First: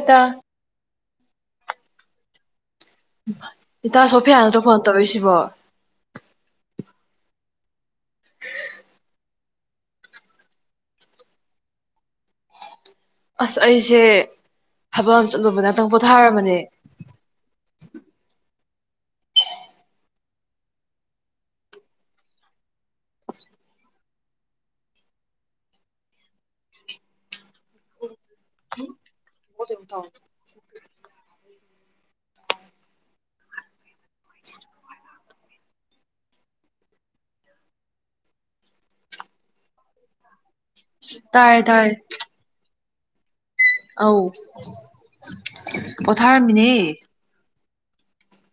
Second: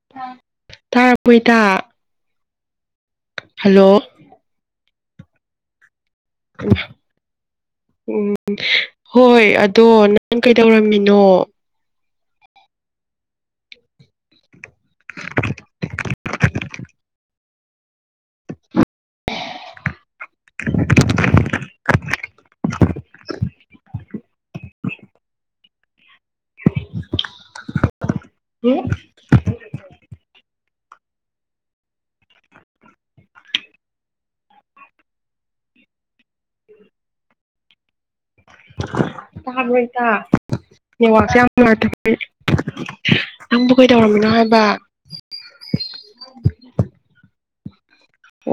ꯏꯇꯥ ꯊꯥ ꯍꯣꯏꯇꯥ ꯏ ꯇ ꯁꯣꯄꯤꯤꯌꯥꯅꯗ ꯐꯣꯟ ꯇꯔꯁꯤꯕꯣ [unintelligible] ꯎꯝ ꯍꯣꯏ ꯑꯗꯣ ꯅꯪ ꯀꯩꯗꯧꯔꯝꯃꯤꯅꯣ ꯑꯁ ꯑꯩꯁꯦ ꯊꯕꯛ ꯑꯃ ꯆꯠꯂꯨꯕ ꯉꯇꯪ ꯄꯣꯊꯥꯔꯝꯕꯅꯦ [unintelligible] [inaudible] ꯎꯝ ꯗꯤ ꯊ [unintelligible] [unintelligible] ꯎ ꯇꯥ ꯑꯣꯏꯣꯏꯇ ꯋꯥꯁ ꯇꯥꯔꯦ ꯌꯥꯝ ꯇꯥꯔꯦ ꯅꯪꯕꯨ ꯑꯧ ꯀꯩꯗꯧꯔꯝꯃꯤꯅꯣ ꯍꯥꯏꯕ ꯄ‌ꯣꯊꯥꯔꯝꯃꯤꯅꯦ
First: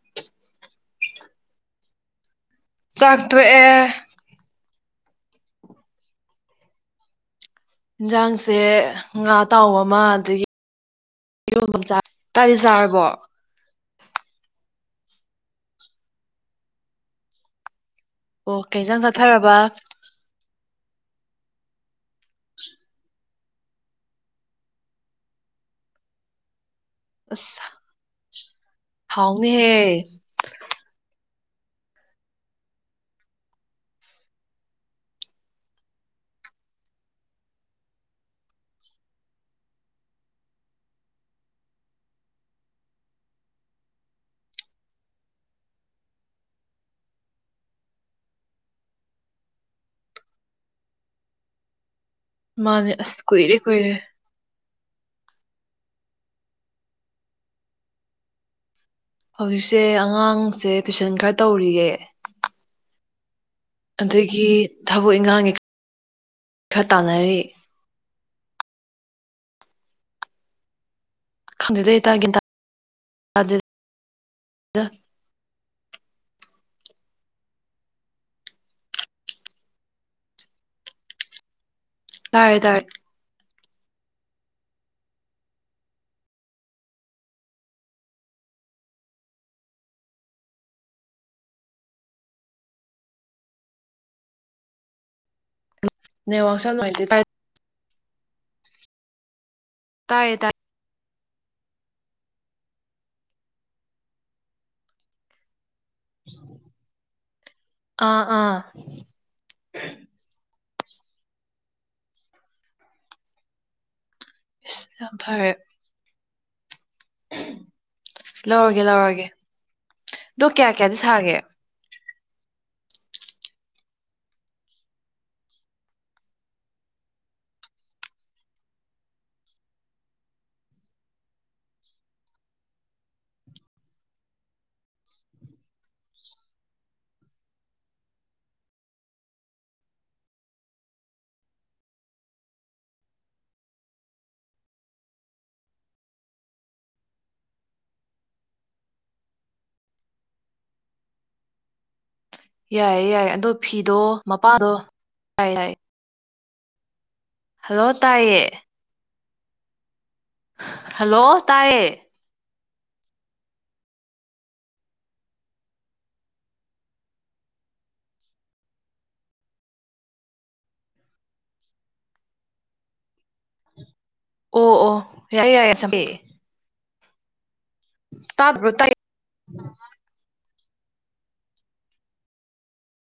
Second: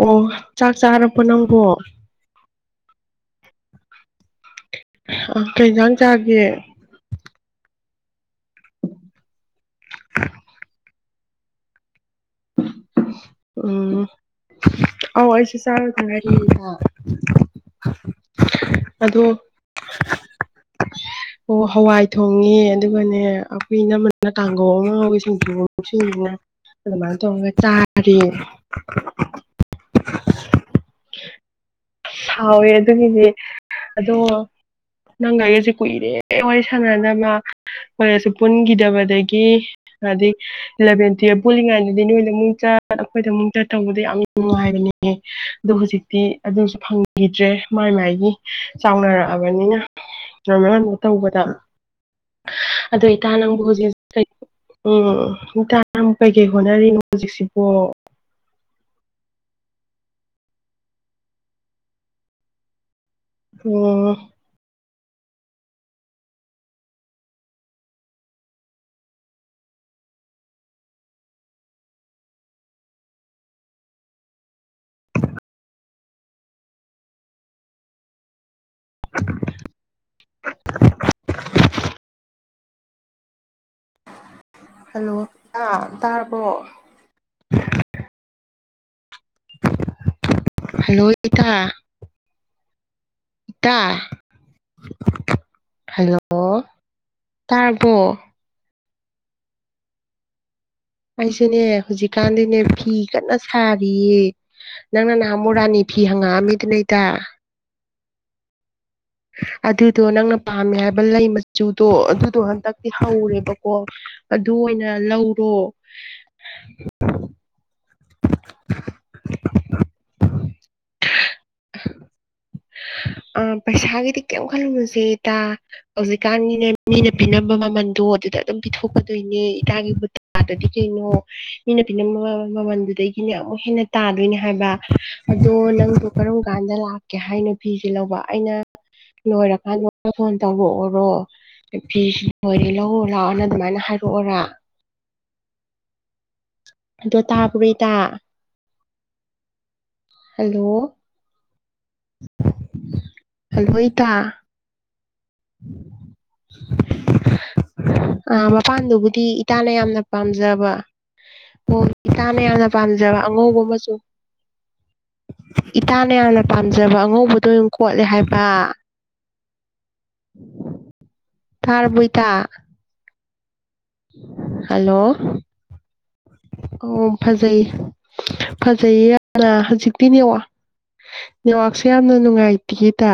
ꯑꯣ ꯆꯥꯛ ꯆꯥꯔꯕ‌ꯣ ꯅꯪꯕ‌ꯣ ꯆꯥꯛꯇ‌ꯣꯛꯑꯦ ꯑ ꯀꯩꯖꯥꯡ ꯆꯥꯒꯦ ꯌꯦꯟꯖꯥꯡꯁꯦ ꯉꯥ ꯑꯇꯥꯎꯕ ꯑꯃ ꯑꯗꯒꯤ ꯏꯔꯣꯟꯕꯝ ꯆꯥꯏ ꯎꯝ ꯑꯧ ꯑꯩꯁꯨ ꯆꯔ [unintelligible] ꯑꯣ ꯀꯩꯖꯥꯡ ꯆꯥꯊꯔꯕ ꯑꯣ ꯍꯧꯋꯥꯏ ꯊꯣꯡꯉꯦ ꯑꯗꯨꯒꯅꯦ ꯑꯩꯈꯣꯏ ꯏꯅꯃꯅ ꯀꯥꯡꯒꯧ ꯑꯃꯥꯉꯧꯏ ꯁꯤꯡꯖꯨ ꯑꯃ ꯁꯤꯡꯖꯨ ꯑꯃ ꯑꯗꯨꯃꯥꯟ ꯊ‌ꯣꯡꯉꯥ ꯑꯁ ꯆꯥꯔ‌ꯦ ꯍꯥꯎꯅꯤꯍꯦ ꯍꯥꯎꯋꯦ ꯑꯗꯨꯒꯤꯗꯤ ꯑꯗꯣ ꯅꯪꯒ‌ꯑꯩꯒꯖ‌ꯦ ꯀꯨꯏꯔꯦ ꯋꯥꯔꯤ ꯁꯥꯟꯅꯅꯕ ꯀꯣꯂ‌ꯦꯁꯨ ꯄꯨꯟꯒꯤꯗꯕꯗꯒꯤ ꯑꯩꯗꯤ ꯏꯂ‌ꯦꯚꯦꯟ ꯇꯨꯌꯦꯜꯞ ꯄꯨꯜꯂꯤꯉꯩꯗꯗꯤ ꯅꯣꯏꯗ ꯑꯃꯨꯛ ꯆꯥ ꯑꯩꯈꯣꯏꯗ ꯑꯃꯨꯛ ꯆꯠꯇꯧꯕꯗ ꯌꯥꯝ ꯅꯨꯡꯉꯥꯏꯕꯅꯤꯌꯦ ꯑꯗꯣ ꯍꯧꯖꯤꯛꯇꯤ ꯑꯗꯨꯁ ꯐꯪꯒꯤꯗ꯭ꯔꯦ ꯃꯥꯏ ꯃꯥꯏꯒꯤ ꯆꯥꯎꯅꯔꯛꯑꯕꯅꯤꯅ [unintelligible] ꯇꯧꯕꯗ ꯃꯥꯅꯦ ꯑꯗꯨ ꯑꯁ ꯏꯇꯥ ꯀꯨꯏꯔꯦ ꯅꯪꯕꯨ ꯀꯨꯏꯔꯦ ꯍꯧꯖꯤꯛ ꯎꯝ ꯏꯇꯥ ꯅꯪꯕꯨ ꯀꯩꯀꯩ ꯍꯣꯠꯅꯔꯤꯅꯣ ꯍꯧꯖꯤꯛꯁꯤꯕꯣ ꯍꯧꯖꯤꯛꯁꯦ ꯑꯉꯥꯡꯁꯦ ꯇꯨꯏꯁꯟ ꯈꯔ ꯇꯧꯔꯤꯌꯦ ꯎꯝ ꯑꯗꯒꯤ ꯊꯕꯛ ꯏꯪꯈꯥꯡꯒꯤ ꯈꯔ ꯇꯥꯟꯅꯔꯤ ꯈꯪꯗ‌ꯦꯗ ꯏꯇꯥ ꯒꯌꯥꯟ ꯇꯥꯗ‌ꯦꯗ ꯇꯥꯔ‌ꯦ ꯇꯥꯔ‌ꯦ ꯍꯜꯂꯣ ꯏꯇꯥ ꯇꯥꯔꯕꯣ ꯍꯂꯣ ꯏꯇꯥ ꯏꯇꯥ ꯍꯜꯂꯣ ꯅꯦꯠꯋꯥꯛꯁꯦ ꯌꯥꯝ ꯇꯥꯔꯕꯣ ꯇꯥꯏꯔ‌ꯦ ꯇꯥꯏꯔ‌ꯦ ꯑꯩꯁꯨꯅꯦ ꯍꯧꯖꯤꯛꯀꯥꯟꯗꯤꯅꯦ ꯐꯤ ꯀꯟꯅ ꯁꯥꯔꯤꯌꯦ ꯅꯪꯅ ꯅꯍꯥꯟꯃꯣꯛ ꯔꯥꯅꯤ ꯐꯤ ꯍꯪꯉꯛꯑꯝꯃꯤꯗꯅ ꯏꯇꯥ ꯑꯥ ꯑꯥ ꯑꯗꯨꯗꯣ ꯅꯪꯅ ꯄꯥꯝꯃꯦ ꯂꯩ ꯃꯆꯨꯗꯣ ꯑꯗꯨꯗꯣ ꯍꯟꯗꯛꯇꯤ ꯍꯧꯔꯦꯕꯀꯣ ꯑꯗꯨ ꯏꯁ ꯑꯣꯏꯅ ꯌꯥꯝ ꯐꯔꯦ ꯂꯧꯔꯣ [unintelligible] ꯂꯧꯔꯒꯦ ꯂꯧꯔꯒꯦ ꯑꯗꯣ ꯀꯌꯥ ꯀꯌꯥꯗꯤ ꯁꯥꯒꯦ ꯑ ꯄꯩꯁꯥꯒꯤꯗꯤ ꯀꯔꯤꯝ ꯈꯜꯂꯨꯔꯨꯁꯦ ꯏꯇꯥ ꯍꯧꯖꯤꯛꯀꯥꯟꯒꯤꯅꯦ ꯃꯤꯅ ꯄꯤꯝꯕ ꯃꯃꯜꯗꯣ ꯑꯗꯨꯗ ꯑꯗꯨꯝ ꯄꯤꯊꯣꯛꯀꯗꯣꯏꯅꯦ ꯏꯇꯥꯒꯤ ꯕꯨꯇꯥꯗꯗꯤ ꯀꯩꯅꯣ ꯃꯤꯅ ꯄꯤꯝꯕ ꯃꯃꯜꯗꯨꯗꯒꯤꯅꯦ ꯑꯃꯨꯛ ꯍꯦꯟꯅ ꯇꯥꯗꯣꯏꯅꯦ ꯍꯥꯏꯕ ꯑꯗꯣ ꯅꯪꯗꯣ ꯀꯔꯝ ꯀꯥꯟꯗ ꯂꯥꯛꯀꯦ ꯍꯥꯏꯅꯣ ꯐꯤꯁꯦ ꯂꯧꯕ ꯑꯩꯅ ꯂꯣꯏꯔꯀꯥꯟꯗ ꯐꯣꯟ ꯇꯧꯔꯛꯑꯣꯔꯣ ꯐꯤꯁ ꯂꯣꯏꯔꯦ ꯂꯧꯔ‌ꯣ ꯂꯥꯛꯑꯣꯅ ꯑꯗꯨꯃꯥꯏꯅ ꯍꯥꯏꯔꯛꯑꯣꯔ ꯑꯗꯣ ꯇꯥꯕ꯭ꯔ‌ꯣ ꯏꯇꯥ ꯍꯜꯂꯣ ꯌꯥꯏꯌꯦ ꯌꯥꯏ ꯑꯗꯣ ꯐꯤꯗꯣ ꯃꯄꯥꯥꯗꯣ ꯎꯝ [unintelligible] ꯍꯜꯂꯣ ꯑ ꯇꯥꯏꯌꯦ ꯃꯄꯥꯟꯗꯨꯕꯨꯗꯤ ꯏꯇꯥꯅ ꯌꯥꯝꯅ ꯄꯥꯝꯖꯕ ꯍꯜꯂꯣ ꯍꯣ ꯇꯥꯏꯌꯦ ꯏꯇꯥ ꯅ ꯌꯥꯝꯅ ꯄꯥꯝꯖꯕ ꯑꯉꯧꯕ ꯃꯆꯨ ꯏꯇꯥꯅ ꯌꯥꯝꯅ ꯄꯥꯝꯖꯕ ꯑꯉꯧꯕꯗꯣ ꯑꯗꯨꯝ ꯈꯣꯠꯂꯦ ꯍꯥꯏꯕ ꯇꯥꯔꯕꯣ ꯏꯇꯥ ꯑꯣ ꯑꯣ ꯍꯜꯂꯣ ꯌꯥꯏꯌꯦ ꯌꯥꯏꯌꯦ ꯆ ꯑꯣ ꯐꯖꯩ ꯇꯥꯏ ꯐꯖꯩꯌꯦ ꯌꯥꯝꯅ ꯍꯧꯖꯤꯛꯇꯤ ꯅꯦꯇꯋꯥꯔꯛ ꯅꯦꯠꯋꯥꯛꯁꯦ ꯌꯥꯝꯅ ꯅꯨꯡꯉꯥꯏꯇꯤꯌꯦ ꯏꯇꯥ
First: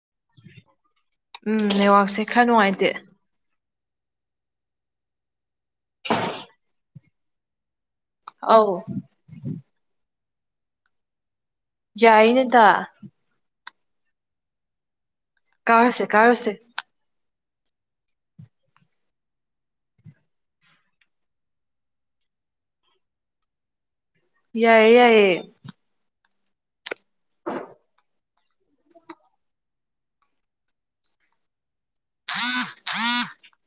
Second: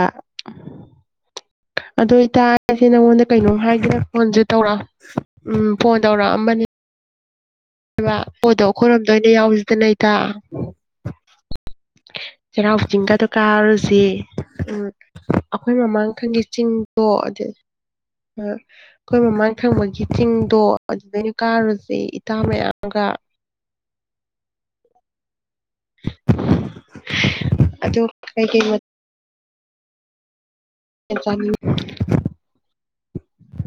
ꯎꯝ ꯑꯗꯨ ꯅꯦꯠꯋꯥꯛꯁꯦ ꯈꯔ ꯏꯇꯥꯔꯁꯦ ꯅꯨꯡꯉꯥꯏꯇꯦ ꯅꯉꯣꯟꯗ ꯀꯩꯅꯣꯝ ꯍꯥꯏ ꯁꯤꯔ ꯐꯣꯟꯁꯦ ꯇꯧꯔ ꯎꯝ ꯐꯣꯟ ꯇꯧꯔꯛꯑꯝꯕꯅꯤ ꯕ ꯄꯣꯠꯇꯣ ꯑꯧ ꯑꯩꯈꯣꯏꯔꯣꯝꯗ ꯑ ꯑꯣꯏꯅ ꯌꯥꯎꯁꯤꯗꯅ ꯏꯇꯥ ꯑꯣ [unintelligible] ꯌꯥꯏꯅꯦꯗ ꯆꯩꯔꯥꯑꯣ ꯆꯤꯡꯒꯗꯨ ꯀꯥꯔꯨ ꯁꯤ ꯎꯝ ꯑꯩꯈꯣꯏ ꯀꯥꯔꯨꯁꯦ ꯃꯃꯥꯡꯊꯪꯒꯤ ꯀꯥꯔꯨꯁꯦ ꯆꯤꯡꯗꯣ ꯑꯗꯨ ꯑꯩꯈꯣꯏ ꯃꯃꯥꯡ ꯊꯪꯕꯒꯤ ꯆꯤꯡꯗꯣ ꯑꯗꯨꯗꯩꯅ ꯀꯥꯔꯨꯁꯦ ꯏꯇꯥ ꯃꯌꯥꯝ ꯃꯒ ꯌꯥꯏꯌꯦ ꯌꯥꯏꯌꯦ ꯑꯗꯣ ꯀꯩ ꯀꯩ ꯆ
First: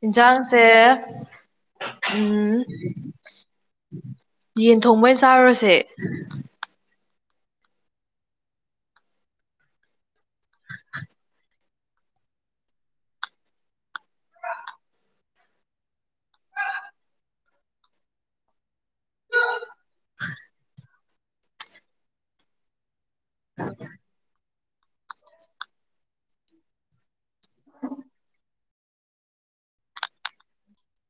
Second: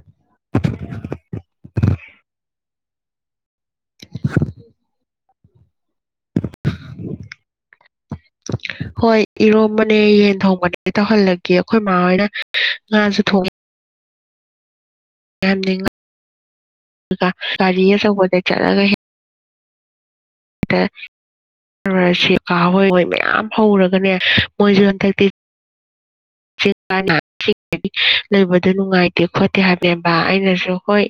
ꯏꯖꯥꯡꯁꯦ ꯎꯝ ꯌꯦꯟ ꯊꯣꯡꯕ ꯆꯥꯔꯨꯔꯁꯦ [unintelligible] ꯍꯣꯏ ꯏꯔꯣꯝꯕꯅꯦ ꯌꯦꯟ ꯊꯣꯡꯕꯅꯦ ꯇꯧꯍꯜꯂꯒꯦ ꯑꯩꯈꯣꯏ ꯏꯃꯥꯍꯣꯏꯅ ꯉꯥꯁꯨ ꯊꯣꯡ ꯟꯗꯒ ꯒꯥꯔꯤ ꯑꯆꯧꯕꯗ ꯆꯠꯂꯒ ꯍꯦꯛ ꯑ ꯃꯔ ꯁꯤꯀꯥ ꯌꯥꯝ ꯍꯧꯔꯒꯅꯦ ꯃꯣꯏꯁꯨ ꯍꯟꯗꯛꯇꯤ ꯂꯩꯕꯗꯨ ꯅꯨꯡꯉꯥꯏꯇꯦ ꯈꯣꯠꯇꯦ ꯍꯥꯏꯕꯅꯦꯕ ꯑꯩꯅꯁꯨ ꯍꯣꯏ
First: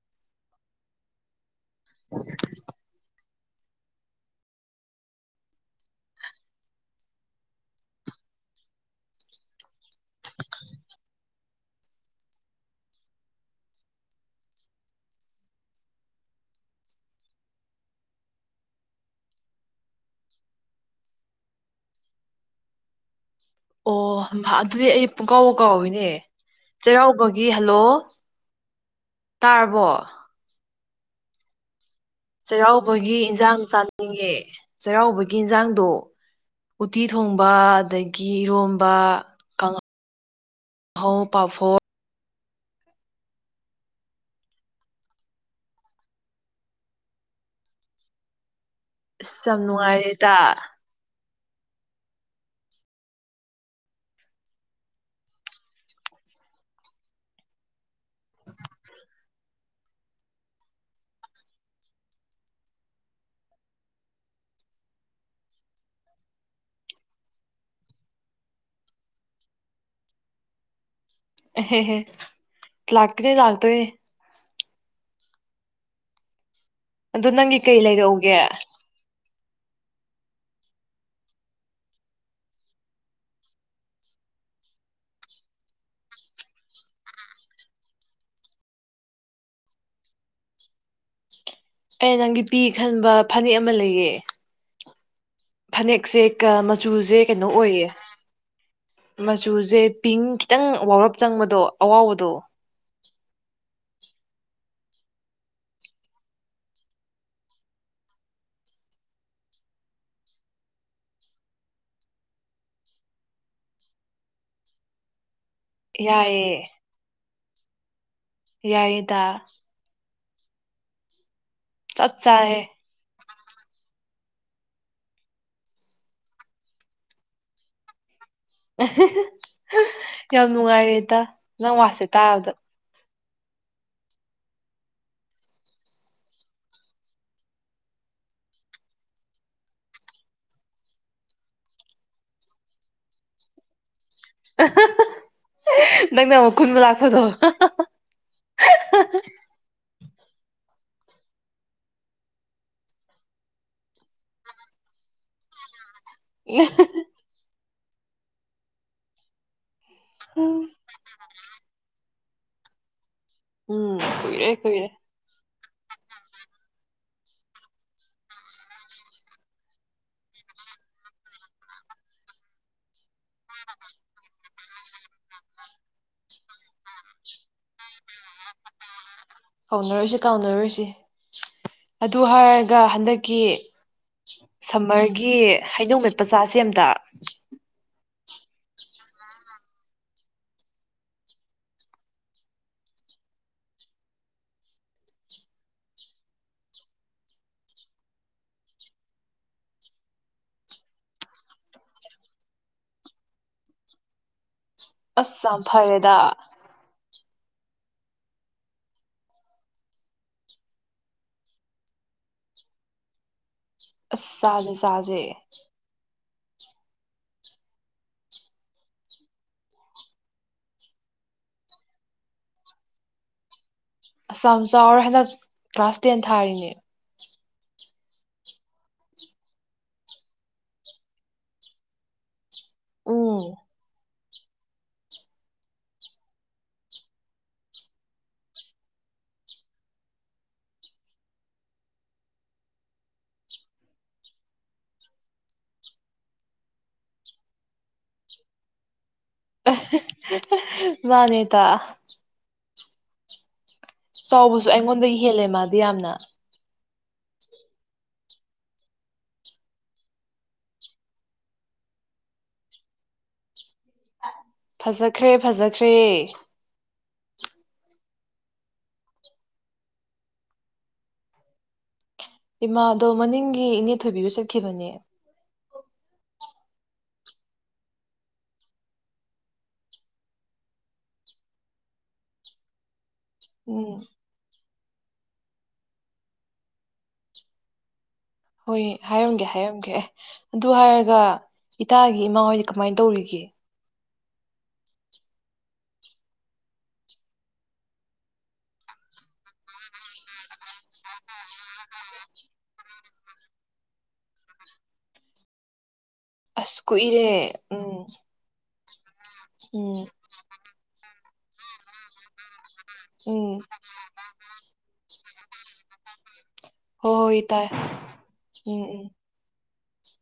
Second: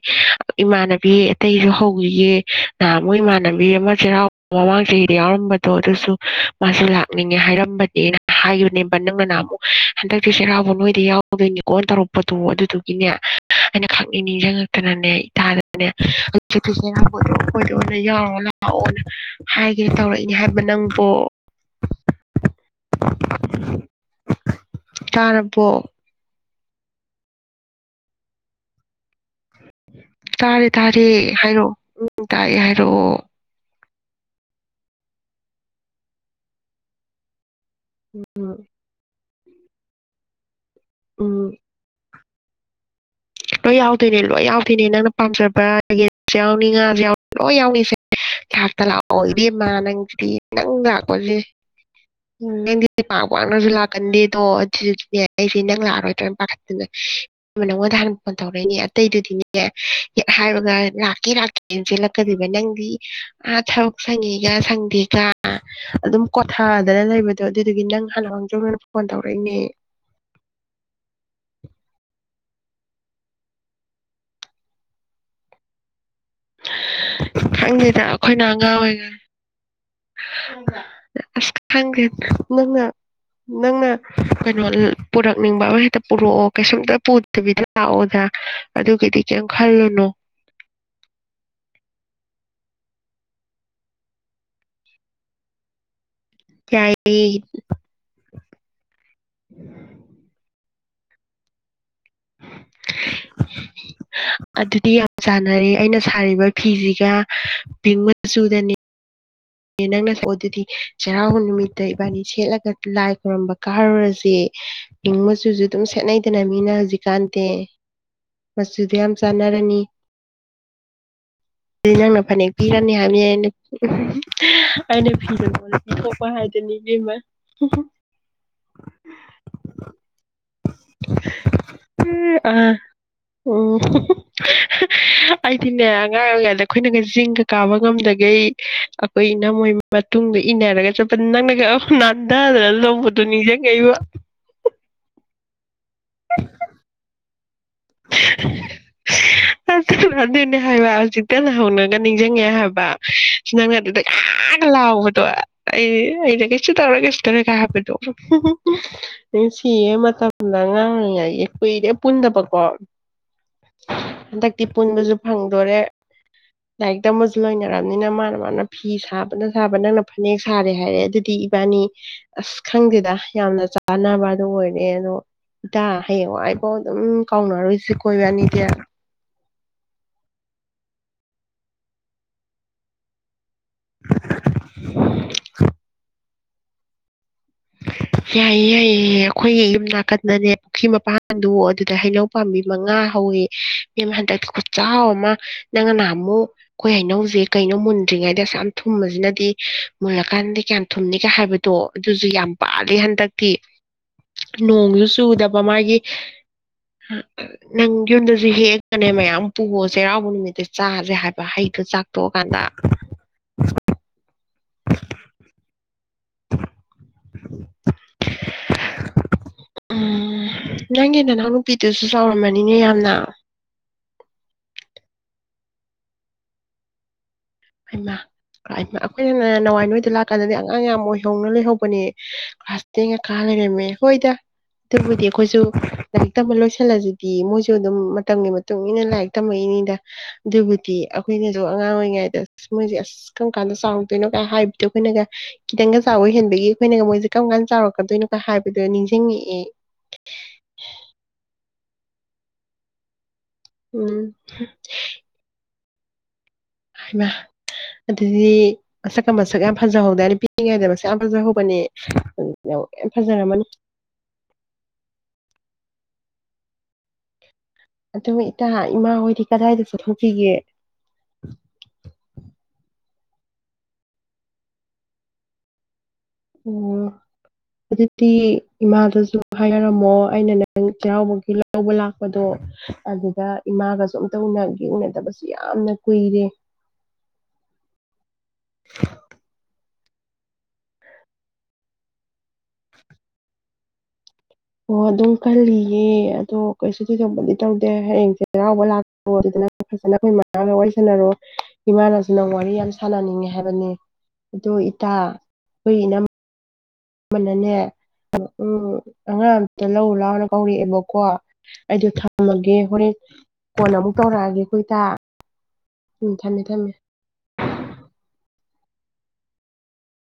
ꯏꯃꯥꯟꯅꯕꯤ ꯑꯇꯩꯁꯨ ꯍꯧꯈꯤꯒꯦ ꯅꯍꯥꯟ ꯃꯣꯏ ꯏꯃꯥꯟꯅꯕꯤ ꯑꯃ ꯆꯩꯔꯥꯎ ꯃꯃꯥꯡ ꯆꯍꯤꯗ ꯌꯥꯎꯔꯝꯕꯗꯣ ꯑꯗꯨꯁꯨ ꯃꯥꯁꯨ ꯂꯥꯛꯅꯤꯡꯉꯦ ꯍꯥꯏꯔꯝꯕꯅꯦꯅ ꯍꯥꯏꯈꯤꯕꯅꯦꯕ ꯅꯪꯅ ꯉꯍꯟꯃꯨꯛ ꯍꯟꯗꯛꯊꯤ ꯆꯩꯔꯥꯎꯕ ꯅꯣꯏꯗ ꯌꯥꯎꯔꯗꯣꯏꯅꯤꯀꯣ ꯇꯧꯔꯛꯄꯗꯣ ꯑꯗꯨꯗꯨꯒꯤꯅꯦ ꯑꯩꯅ ꯈꯛꯅꯤꯡ ꯅꯤꯡꯁꯤꯡꯉꯛꯇꯅꯅꯦ ꯏꯇꯥꯗꯅꯦ ꯍꯧ ꯆꯩꯔꯥꯎꯕꯗꯣꯏꯗ ꯑꯣꯏꯅ ꯌꯥꯎꯔꯑꯣ ꯂꯥꯛꯑꯣꯅ ꯍꯥꯏꯒꯦ ꯇꯧꯔꯛꯏꯅꯦ ꯍꯥꯏꯕ ꯅꯪꯕꯣ ꯑꯣ ꯑꯗꯨꯗꯤ ꯑꯩ ꯄꯨꯡꯀꯥꯎꯕ ꯇꯥꯔꯕꯣ ꯀꯥꯎꯋꯤꯅꯦ ꯆꯩꯔꯥꯎꯕꯒꯤ ꯍꯜꯂꯣ ꯇꯥꯔꯕꯣ ꯇꯥꯔꯦ ꯇꯥꯔꯦ ꯍꯥꯏꯔꯛ ꯆꯩꯔꯥꯎꯕꯒꯤ ꯏꯟꯖꯥꯡ ꯆꯥ ꯅꯤꯡꯉꯦ ꯆꯩꯔꯥꯎꯕꯒꯤ ꯏꯟꯁꯥꯡꯗꯣ ꯎꯇꯤ ꯊꯣꯡꯕ ꯑꯗꯒꯤ ꯎꯝ ꯏꯔꯣꯝꯕ ꯀꯪꯍꯧ ꯍꯧ ꯎꯝ ꯄꯥꯐꯣꯔ ꯂꯣꯏ ꯌꯥꯎꯗꯣꯏꯅꯦ ꯂꯣꯏ ꯌꯥꯎꯗꯣꯏꯅꯦ ꯅꯪꯅ ꯄꯥꯝꯖꯕ ꯌꯦꯟꯁꯨ ꯌꯥꯎꯅꯤ ꯉꯥꯁꯨ ꯌꯥꯎꯅꯤ ꯂꯣꯏ ꯌꯥꯎꯅꯤꯁꯦ ꯂꯥꯛꯇꯥ ꯂꯥꯎꯑꯣ ꯑꯁ ꯌꯥꯝ ꯏꯕꯦꯝꯃ ꯅꯪꯁꯤꯗꯤ ꯅꯨꯡꯉꯥꯏꯔꯦꯗ ꯅꯪ ꯂꯥꯛꯄꯁꯦ ꯎꯝ ꯅꯪꯗꯤ ꯄꯥꯛ ꯄꯥꯛꯅꯁꯨ ꯂꯥꯛꯀꯟꯗꯦ ꯑꯗꯣ ꯑꯩꯁꯦ ꯅꯪ ꯂꯥꯛꯑꯔꯣꯏꯗ꯭ꯔꯣꯏꯅ ꯄꯥꯈꯠꯇ ꯅꯉꯣꯟꯗ ꯍꯥꯟ ꯐꯣꯟ ꯇꯧꯔꯛꯏꯅꯦ ꯑꯇꯩꯗꯨꯗꯤꯅꯦ ꯍꯦꯛ ꯍꯥꯏꯕꯒ ꯂꯥꯛꯀꯦ ꯂꯥꯛꯀꯦꯅ ꯆꯦꯜꯂꯛꯀꯗꯣꯏꯕ ꯅꯪꯗꯤ ꯑꯥ ꯊꯕꯛ ꯁꯪꯉꯤꯒ ꯁꯪꯗꯦꯒ ꯑꯗꯨꯝ ꯀꯣꯊꯗꯅ ꯂꯩꯕꯗꯣ ꯑꯗꯨꯗꯨꯒꯤ ꯅꯪ ꯍꯥꯟꯅ ꯃꯥꯡꯖꯧꯅꯅ ꯐꯣꯟ ꯇꯧꯔꯛꯏꯅꯦ ꯍꯦ ꯍꯦ ꯂꯥꯛꯇꯣꯏꯅꯦ ꯂꯥꯛꯇꯣꯏꯅꯦ ꯑꯗꯣ ꯅꯪꯒꯤ ꯀꯩ ꯈꯪꯉꯦꯗ ꯂꯩꯔꯛꯎꯒꯦ ꯑꯩꯈꯣꯏꯅ ꯑꯉꯥꯡ ꯑꯣꯏꯔꯤꯉꯥꯏ ꯑꯁ ꯈꯪꯗꯦ ꯅꯪꯅ ꯅꯪꯅ ꯀꯩꯅꯣ ꯄꯨꯔꯛꯅꯤꯡꯕ ꯑꯃ ꯍꯦꯛꯇ ꯄꯨꯔꯛꯑꯣ ꯀꯩꯁꯨꯝꯇ ꯄꯨꯗꯕꯤꯗ ꯂꯥꯛꯑꯣꯗ ꯑꯗꯨꯒꯤꯗꯤ ꯀꯔꯤꯝ ꯈꯜꯂꯨꯅꯣ ꯑꯦ ꯅꯪꯒꯤ ꯄꯤ ꯈꯟꯕ ꯐꯅꯦꯛ ꯑꯃ ꯂꯩꯌꯦ ꯐꯅꯦꯛꯁꯦ ꯌꯥꯏ ꯃꯆꯨꯁꯦ ꯀꯩꯅꯣ ꯑꯣꯏꯌꯦ ꯃꯆꯨꯁꯦ ꯄꯤꯡ ꯈꯤꯇꯪ ꯋꯥꯎꯔꯞ ꯆꯪꯕꯗꯣ ꯑꯋꯥꯎꯕꯗꯣ ꯑꯗꯨꯗꯤ ꯌꯥꯝ ꯆꯥꯟꯅꯔꯦ ꯑꯩꯅ ꯁꯥꯔꯤꯕ ꯐꯤꯁꯤꯒ ꯄꯤꯡ ꯃꯆꯨꯗꯅꯤ ꯅꯪꯅꯁꯨ ꯑꯗꯨꯗꯤ ꯆꯩꯔꯥꯎꯕ ꯅꯨꯃꯤꯠꯇ ꯏꯕꯥꯅꯤ ꯁꯦꯠꯂꯒ ꯂꯥꯏ ꯈꯣꯏꯔꯝꯕ ꯀꯥꯔꯨꯔꯁꯦ ꯁꯨꯁꯨꯨ ꯑꯗꯨꯝ ꯁꯦꯠꯅꯩꯗꯅ ꯌꯥꯏꯌꯦ ꯃꯤꯅ ꯍꯧꯖꯤꯛꯀꯥꯟ ꯇꯦ ꯃꯆꯨꯗꯗꯣ ꯌꯥꯝ ꯌꯥꯏꯌꯦꯗ ꯆꯥꯟꯅꯔꯅꯤ ꯑꯗꯨꯗꯤ ꯆꯞ ꯅꯪꯅ ꯐꯅꯦꯛ ꯆꯥꯔꯦ ꯄꯤꯔꯅꯤ ꯍꯥꯏꯕꯅꯤꯅ ꯑꯩꯅ ꯐꯤꯖꯕꯣ ꯄꯤꯊꯣꯛꯄ ꯍꯥꯏꯗꯨꯅꯤ ꯏꯕꯦꯝꯃ ꯌꯥꯝ ꯅꯨꯡꯉꯥꯏꯔꯦꯗ ꯅꯪ ꯋꯥꯁꯦ ꯇꯥꯕꯗ ꯑꯥ ꯎꯝ ꯑꯩꯗꯤꯅꯦ ꯑꯉꯥꯡ ꯑꯣꯏꯔꯤꯉꯩꯗ ꯑꯩꯈꯣꯏꯅꯒ ꯆꯤꯡꯒ ꯀꯥꯕ ꯉꯝꯗꯒꯩ ꯑ ꯏꯅꯝꯃꯣꯏ ꯃꯇꯨꯡꯗ ꯏꯟꯅꯔꯒ ꯆꯠꯄꯅꯤ ꯅꯪꯅ ꯅꯥꯟꯊꯗꯅ ꯂꯣꯡꯕꯗꯣ ꯅꯤꯡꯁꯤꯡꯉꯩꯕ [unintelligible] ꯅꯪꯅ ꯑꯃꯨꯛ ꯈꯨꯟꯕ ꯂꯥꯛꯄꯗꯣ ꯔꯗꯅ ꯍꯥꯏꯕ ꯆꯤꯛꯇꯅ ꯍꯧꯅꯒ ꯅꯤꯡꯁꯤꯡꯉꯦ ꯍꯥꯏꯕ ꯁꯤ ꯅꯪꯅ ꯑꯗꯨꯗ ꯌꯥꯝ ꯂꯥꯎꯕꯗꯣ ꯑꯩ ꯑꯩꯅꯒ ꯀꯩꯁꯨ ꯇꯧꯔꯣꯏ ꯀꯩꯁꯨ ꯇꯧꯔꯣꯏ ꯒ ꯍꯥꯏꯕꯗꯣ [unintelligible] ꯁꯤꯌꯦ ꯃꯇꯝ ꯂꯉꯥꯡꯉ ꯀꯨꯏꯔꯦ ꯄꯨꯟꯗꯕꯀꯣ ꯎꯝ ꯀꯨꯏꯔꯦ ꯍꯟꯗꯛꯇꯤ ꯀꯨꯏꯔꯦ ꯄꯨꯟꯕꯁꯨ ꯐꯪ ꯂꯣꯔꯦ ꯂꯥꯏꯔꯤꯛꯇꯝꯕꯁꯨ ꯂꯣꯏꯅꯔꯕꯅꯤꯅ ꯃꯥꯅ ꯃꯥꯅ ꯐꯤ ꯁꯥꯕꯅ ꯁꯥꯕ ꯅꯪꯅ ꯐꯅꯦꯛ ꯁꯥꯔꯦ ꯍꯥꯏꯔꯦ ꯑꯗꯨꯗꯤ ꯏꯕꯥꯅꯤ ꯑꯁ ꯈꯪꯗꯦꯗ ꯌꯥꯝꯅ ꯆꯥꯅꯕꯗ ꯑꯣꯏꯔꯦ ꯑꯗꯣ ꯏꯇꯥ ꯍꯌꯦꯡꯋꯥꯏꯐꯥꯎ ꯑꯗꯨꯝ ꯀꯥꯎꯅꯔꯣꯏ ꯦ ꯀꯣꯏ ꯅꯤꯗꯌꯥ ꯀꯥꯎꯅꯔꯣꯏꯁꯤ ꯀꯥꯎꯅꯔꯣꯏꯁꯤ ꯑꯗꯨ ꯍꯥꯏꯔꯒ ꯍꯟꯗꯛꯀꯤ ꯁꯝꯃꯔꯒꯤ ꯍꯩꯅꯧ ꯃꯦꯠ ꯄꯆꯥꯁꯤ ꯑꯝꯇ ꯌꯥꯏꯌꯦ ꯌꯥꯏꯌꯦ ꯑꯩꯈꯣꯏꯒꯤ ꯌꯨꯝ ꯅꯥꯀꯟꯗꯅꯦ ꯄꯨꯈ꯭ꯔꯤ ꯃꯄꯥꯜꯗꯣ ꯑꯗꯨꯗ ꯍꯩꯅꯧ ꯄꯥꯝꯕꯤ ꯃꯉꯥ ꯍꯧꯋꯦ ꯏꯕꯦꯝꯃ ꯍꯟꯗꯛꯇ ꯈꯨꯆꯥꯎ ꯑꯃ ꯅꯪꯅ ꯑꯃꯨꯛ ꯑꯩꯈꯣꯏ ꯍꯩꯅꯧꯁꯦꯀꯩꯅꯣ ꯃꯨꯟꯗ꯭ꯔꯤꯉꯩꯗ ꯑꯁ ꯌꯥꯝ ꯊꯨꯝꯕꯁꯤꯅꯗꯤ ꯃꯨꯜꯂꯀꯥꯟꯗ ꯀꯌꯥꯝ ꯊꯨꯝꯅꯤꯒꯦ ꯍꯥꯏꯕꯗꯣ ꯑꯗꯨꯁꯨ ꯌꯥꯝ ꯄꯥꯜꯂꯦ ꯍꯟꯗꯛꯇꯤ ꯅꯣꯡꯁꯨ ꯑꯁ ꯆꯨꯗꯕ ꯌꯥꯝ ꯃꯥꯒꯤ ꯐꯔꯦꯗ ꯅꯪ ꯌꯨꯝꯗꯁꯨ ꯍꯦꯛꯀꯅꯦ ꯃꯌꯥꯝ ꯄꯨꯒꯣ ꯆꯩꯔꯥꯎꯕ ꯅꯨꯃꯤꯠꯇ ꯆꯥꯁꯦ ꯍꯥꯏꯕ ꯍꯩꯗꯣ ꯆꯥꯛꯇꯣꯛꯑꯀꯥꯟꯗ ꯑꯁ ꯆꯥꯖꯦ ꯆꯥꯖꯦ ꯆꯥ ꯎꯝ ꯅꯪꯒꯤ ꯅꯅꯥꯎꯅꯨꯄꯤꯗꯨꯁꯨ ꯆꯥꯎꯔꯝꯃꯅꯤꯅꯦ ꯌꯥꯝꯅ ꯑꯁ ꯌꯥꯝ ꯆꯥꯎꯔꯦ ꯍꯟꯗꯛ ꯀ꯭ꯂꯥꯁ ꯇꯦꯟ ꯊꯥꯔꯤꯅꯦ ꯍꯩ ꯃꯥ ꯑꯩꯈꯣꯏꯅ ꯅꯥꯟꯋꯥꯏ ꯅꯣꯏꯗ ꯂꯥꯛꯀꯥꯟꯗꯗꯤ ꯑꯉꯥꯡ ꯌꯥꯝ ꯑꯣꯏꯍꯧꯅ ꯂꯩꯍꯧꯕꯅꯦ ꯀꯂ꯭ꯥꯁ ꯇꯦꯟ ꯒ ꯀꯥꯔ ꯎꯝ ꯂꯩꯔꯝꯃꯦ ꯍꯣꯏꯗ ꯑꯗꯨꯕꯨꯗꯤ ꯑꯩꯈꯣꯏꯁꯨ ꯂꯥꯏꯔꯤꯛ ꯇꯝꯕ ꯂꯣꯏꯁꯤꯜꯂꯁꯤꯗꯤ ꯃꯣꯏꯁꯨ ꯑꯗꯨꯝ ꯃꯇꯝꯒꯤ ꯃꯇꯨꯡ ꯏꯟꯅ ꯂꯥꯏꯔꯤꯛ ꯇꯝꯃꯛꯏꯅꯤꯗ ꯑꯗꯨꯕꯨꯗꯤ ꯑꯩꯈꯣꯏꯅꯁꯨ ꯑꯉꯥꯡ ꯑꯣꯏꯔꯤꯉꯩꯗ ꯑꯁ ꯃꯣꯏꯁꯦ ꯑꯁ ꯀꯔꯝ ꯀꯥꯟꯗ ꯆꯥꯎꯗꯣꯏꯅꯣꯒ ꯍꯥꯏꯕꯗꯣ ꯑꯩꯈꯣꯏꯅꯒ ꯈꯤꯇꯪꯒ ꯆꯥꯎꯕ ꯍꯦꯟꯕꯒꯤ ꯑꯩꯈꯣꯏꯅꯒ ꯃꯣꯏꯁꯦ ꯀꯔꯝ ꯀꯥꯟꯗ ꯆꯥꯎꯔꯛꯀꯗꯣꯏꯅꯣ ꯀ ꯍꯥꯏꯕꯗꯣ ꯅꯤꯡꯖꯤꯡ ꯃꯥꯅꯦ ꯏꯇꯥ [unintelligible] ꯎꯝ ꯆꯥꯎꯕꯁꯨ ꯑꯩꯉꯣꯟꯗꯩꯩ ꯍꯦꯜꯂꯦ ꯃꯥ ꯗꯤ ꯌꯥꯝꯅ ꯍꯥꯏꯃꯥ ꯑꯗꯨꯗꯤ ꯃꯁꯛꯀ ꯃꯁꯛ ꯌꯥꯝ ꯐꯖꯍꯧꯗꯥꯏꯅꯦ ꯄꯤꯛꯏꯉꯩꯗ ꯃꯁꯛ ꯌꯥꯝ ꯐꯖꯍꯧꯕꯅꯦ ꯌꯥꯝ ꯐꯖꯔꯝꯃꯅꯤ ꯐꯖꯈ꯭ꯔꯦ ꯐꯖꯈ꯭ꯔꯦ ꯑꯗꯨꯝ ꯏꯇꯥ ꯏꯃꯥ ꯍꯣꯏꯗꯤ ꯀꯗꯥꯏꯗ ꯆꯠꯊꯣꯛꯄꯤꯒꯦ ꯏꯃꯥꯗꯣ ꯃꯅꯤꯡꯒꯤ ꯏꯅꯦ ꯊꯣꯏꯕꯤꯗ ꯆꯠꯈꯤꯕꯅꯦ ꯑꯣ ꯑꯗꯨꯗꯤ ꯏꯃꯥꯗꯁꯨ ꯍꯥꯏꯔꯝꯃꯣ ꯑꯩꯅ ꯅꯪ ꯆꯩꯔꯥꯎꯕꯒꯤ ꯂꯧꯕ ꯂꯥꯛꯄꯗꯣ ꯑꯗꯨꯗ ꯎꯝ ꯏꯃꯥꯒꯁꯨ ꯑꯝꯇ ꯎꯅ ꯎꯅꯗꯕꯁꯨ ꯌꯥꯝꯅ ꯀꯨꯏꯔꯦ ꯍꯣꯏ ꯍꯥꯏꯔꯝꯒꯦ ꯍꯥꯏꯔꯝꯒꯦ ꯑꯗꯨ ꯍꯥꯏꯔꯒ ꯏꯇꯥꯒꯤ ꯏꯃꯥ ꯍꯣꯏ ꯀꯃꯥꯏꯅ ꯇꯧꯔꯤꯒꯦ ꯑꯣ ꯑꯗꯨꯝ ꯈꯜꯂꯤꯌꯦ ꯑꯗꯣ ꯀꯩꯁꯨ ꯊꯣꯏꯗꯣꯛꯄꯗꯤ ꯇꯧꯗꯦ ꯍꯌꯦꯡꯁꯦ ꯆꯩꯔꯥꯎꯕ ꯂꯥꯛ ꯑꯗꯨꯗꯅ ꯐꯖꯅ ꯑꯩꯈꯣꯏ ꯃꯃꯒ ꯋꯥꯔꯤꯁꯅꯔꯣ ꯏꯃꯥꯅꯁꯨꯅ ꯋꯥꯔꯤ ꯌꯥꯝ ꯁꯥꯟꯅꯅꯤꯡꯉꯦ ꯍꯥꯏꯕꯅꯦ ꯑꯣ ꯏꯇꯥ ꯑꯩꯈꯣꯏ ꯏꯅ ꯑꯁ ꯀꯨꯏꯔꯦ ꯅꯅꯦ ꯎꯝ ꯎꯝ ꯑꯉꯥꯡ ꯑꯝꯇ ꯎꯝ ꯂꯧꯔ ꯂꯥꯎꯅ ꯀꯧꯔꯛꯑꯦꯕꯀꯣ ꯑꯩꯗꯣ ꯊꯝꯃꯒꯦ ꯍꯣꯔꯦꯟ ꯎꯝ ꯀꯣꯟ ꯑꯃꯨꯛ ꯇꯧꯔꯛꯑꯒꯦ ꯑꯩꯈꯣꯏ ꯏꯇꯥ ꯎꯝ ꯊꯝꯃꯦ ꯊꯝꯃꯦ ꯍꯣ ꯍꯣꯏ ꯏꯇꯥꯏ ꯎꯝ ꯎꯝ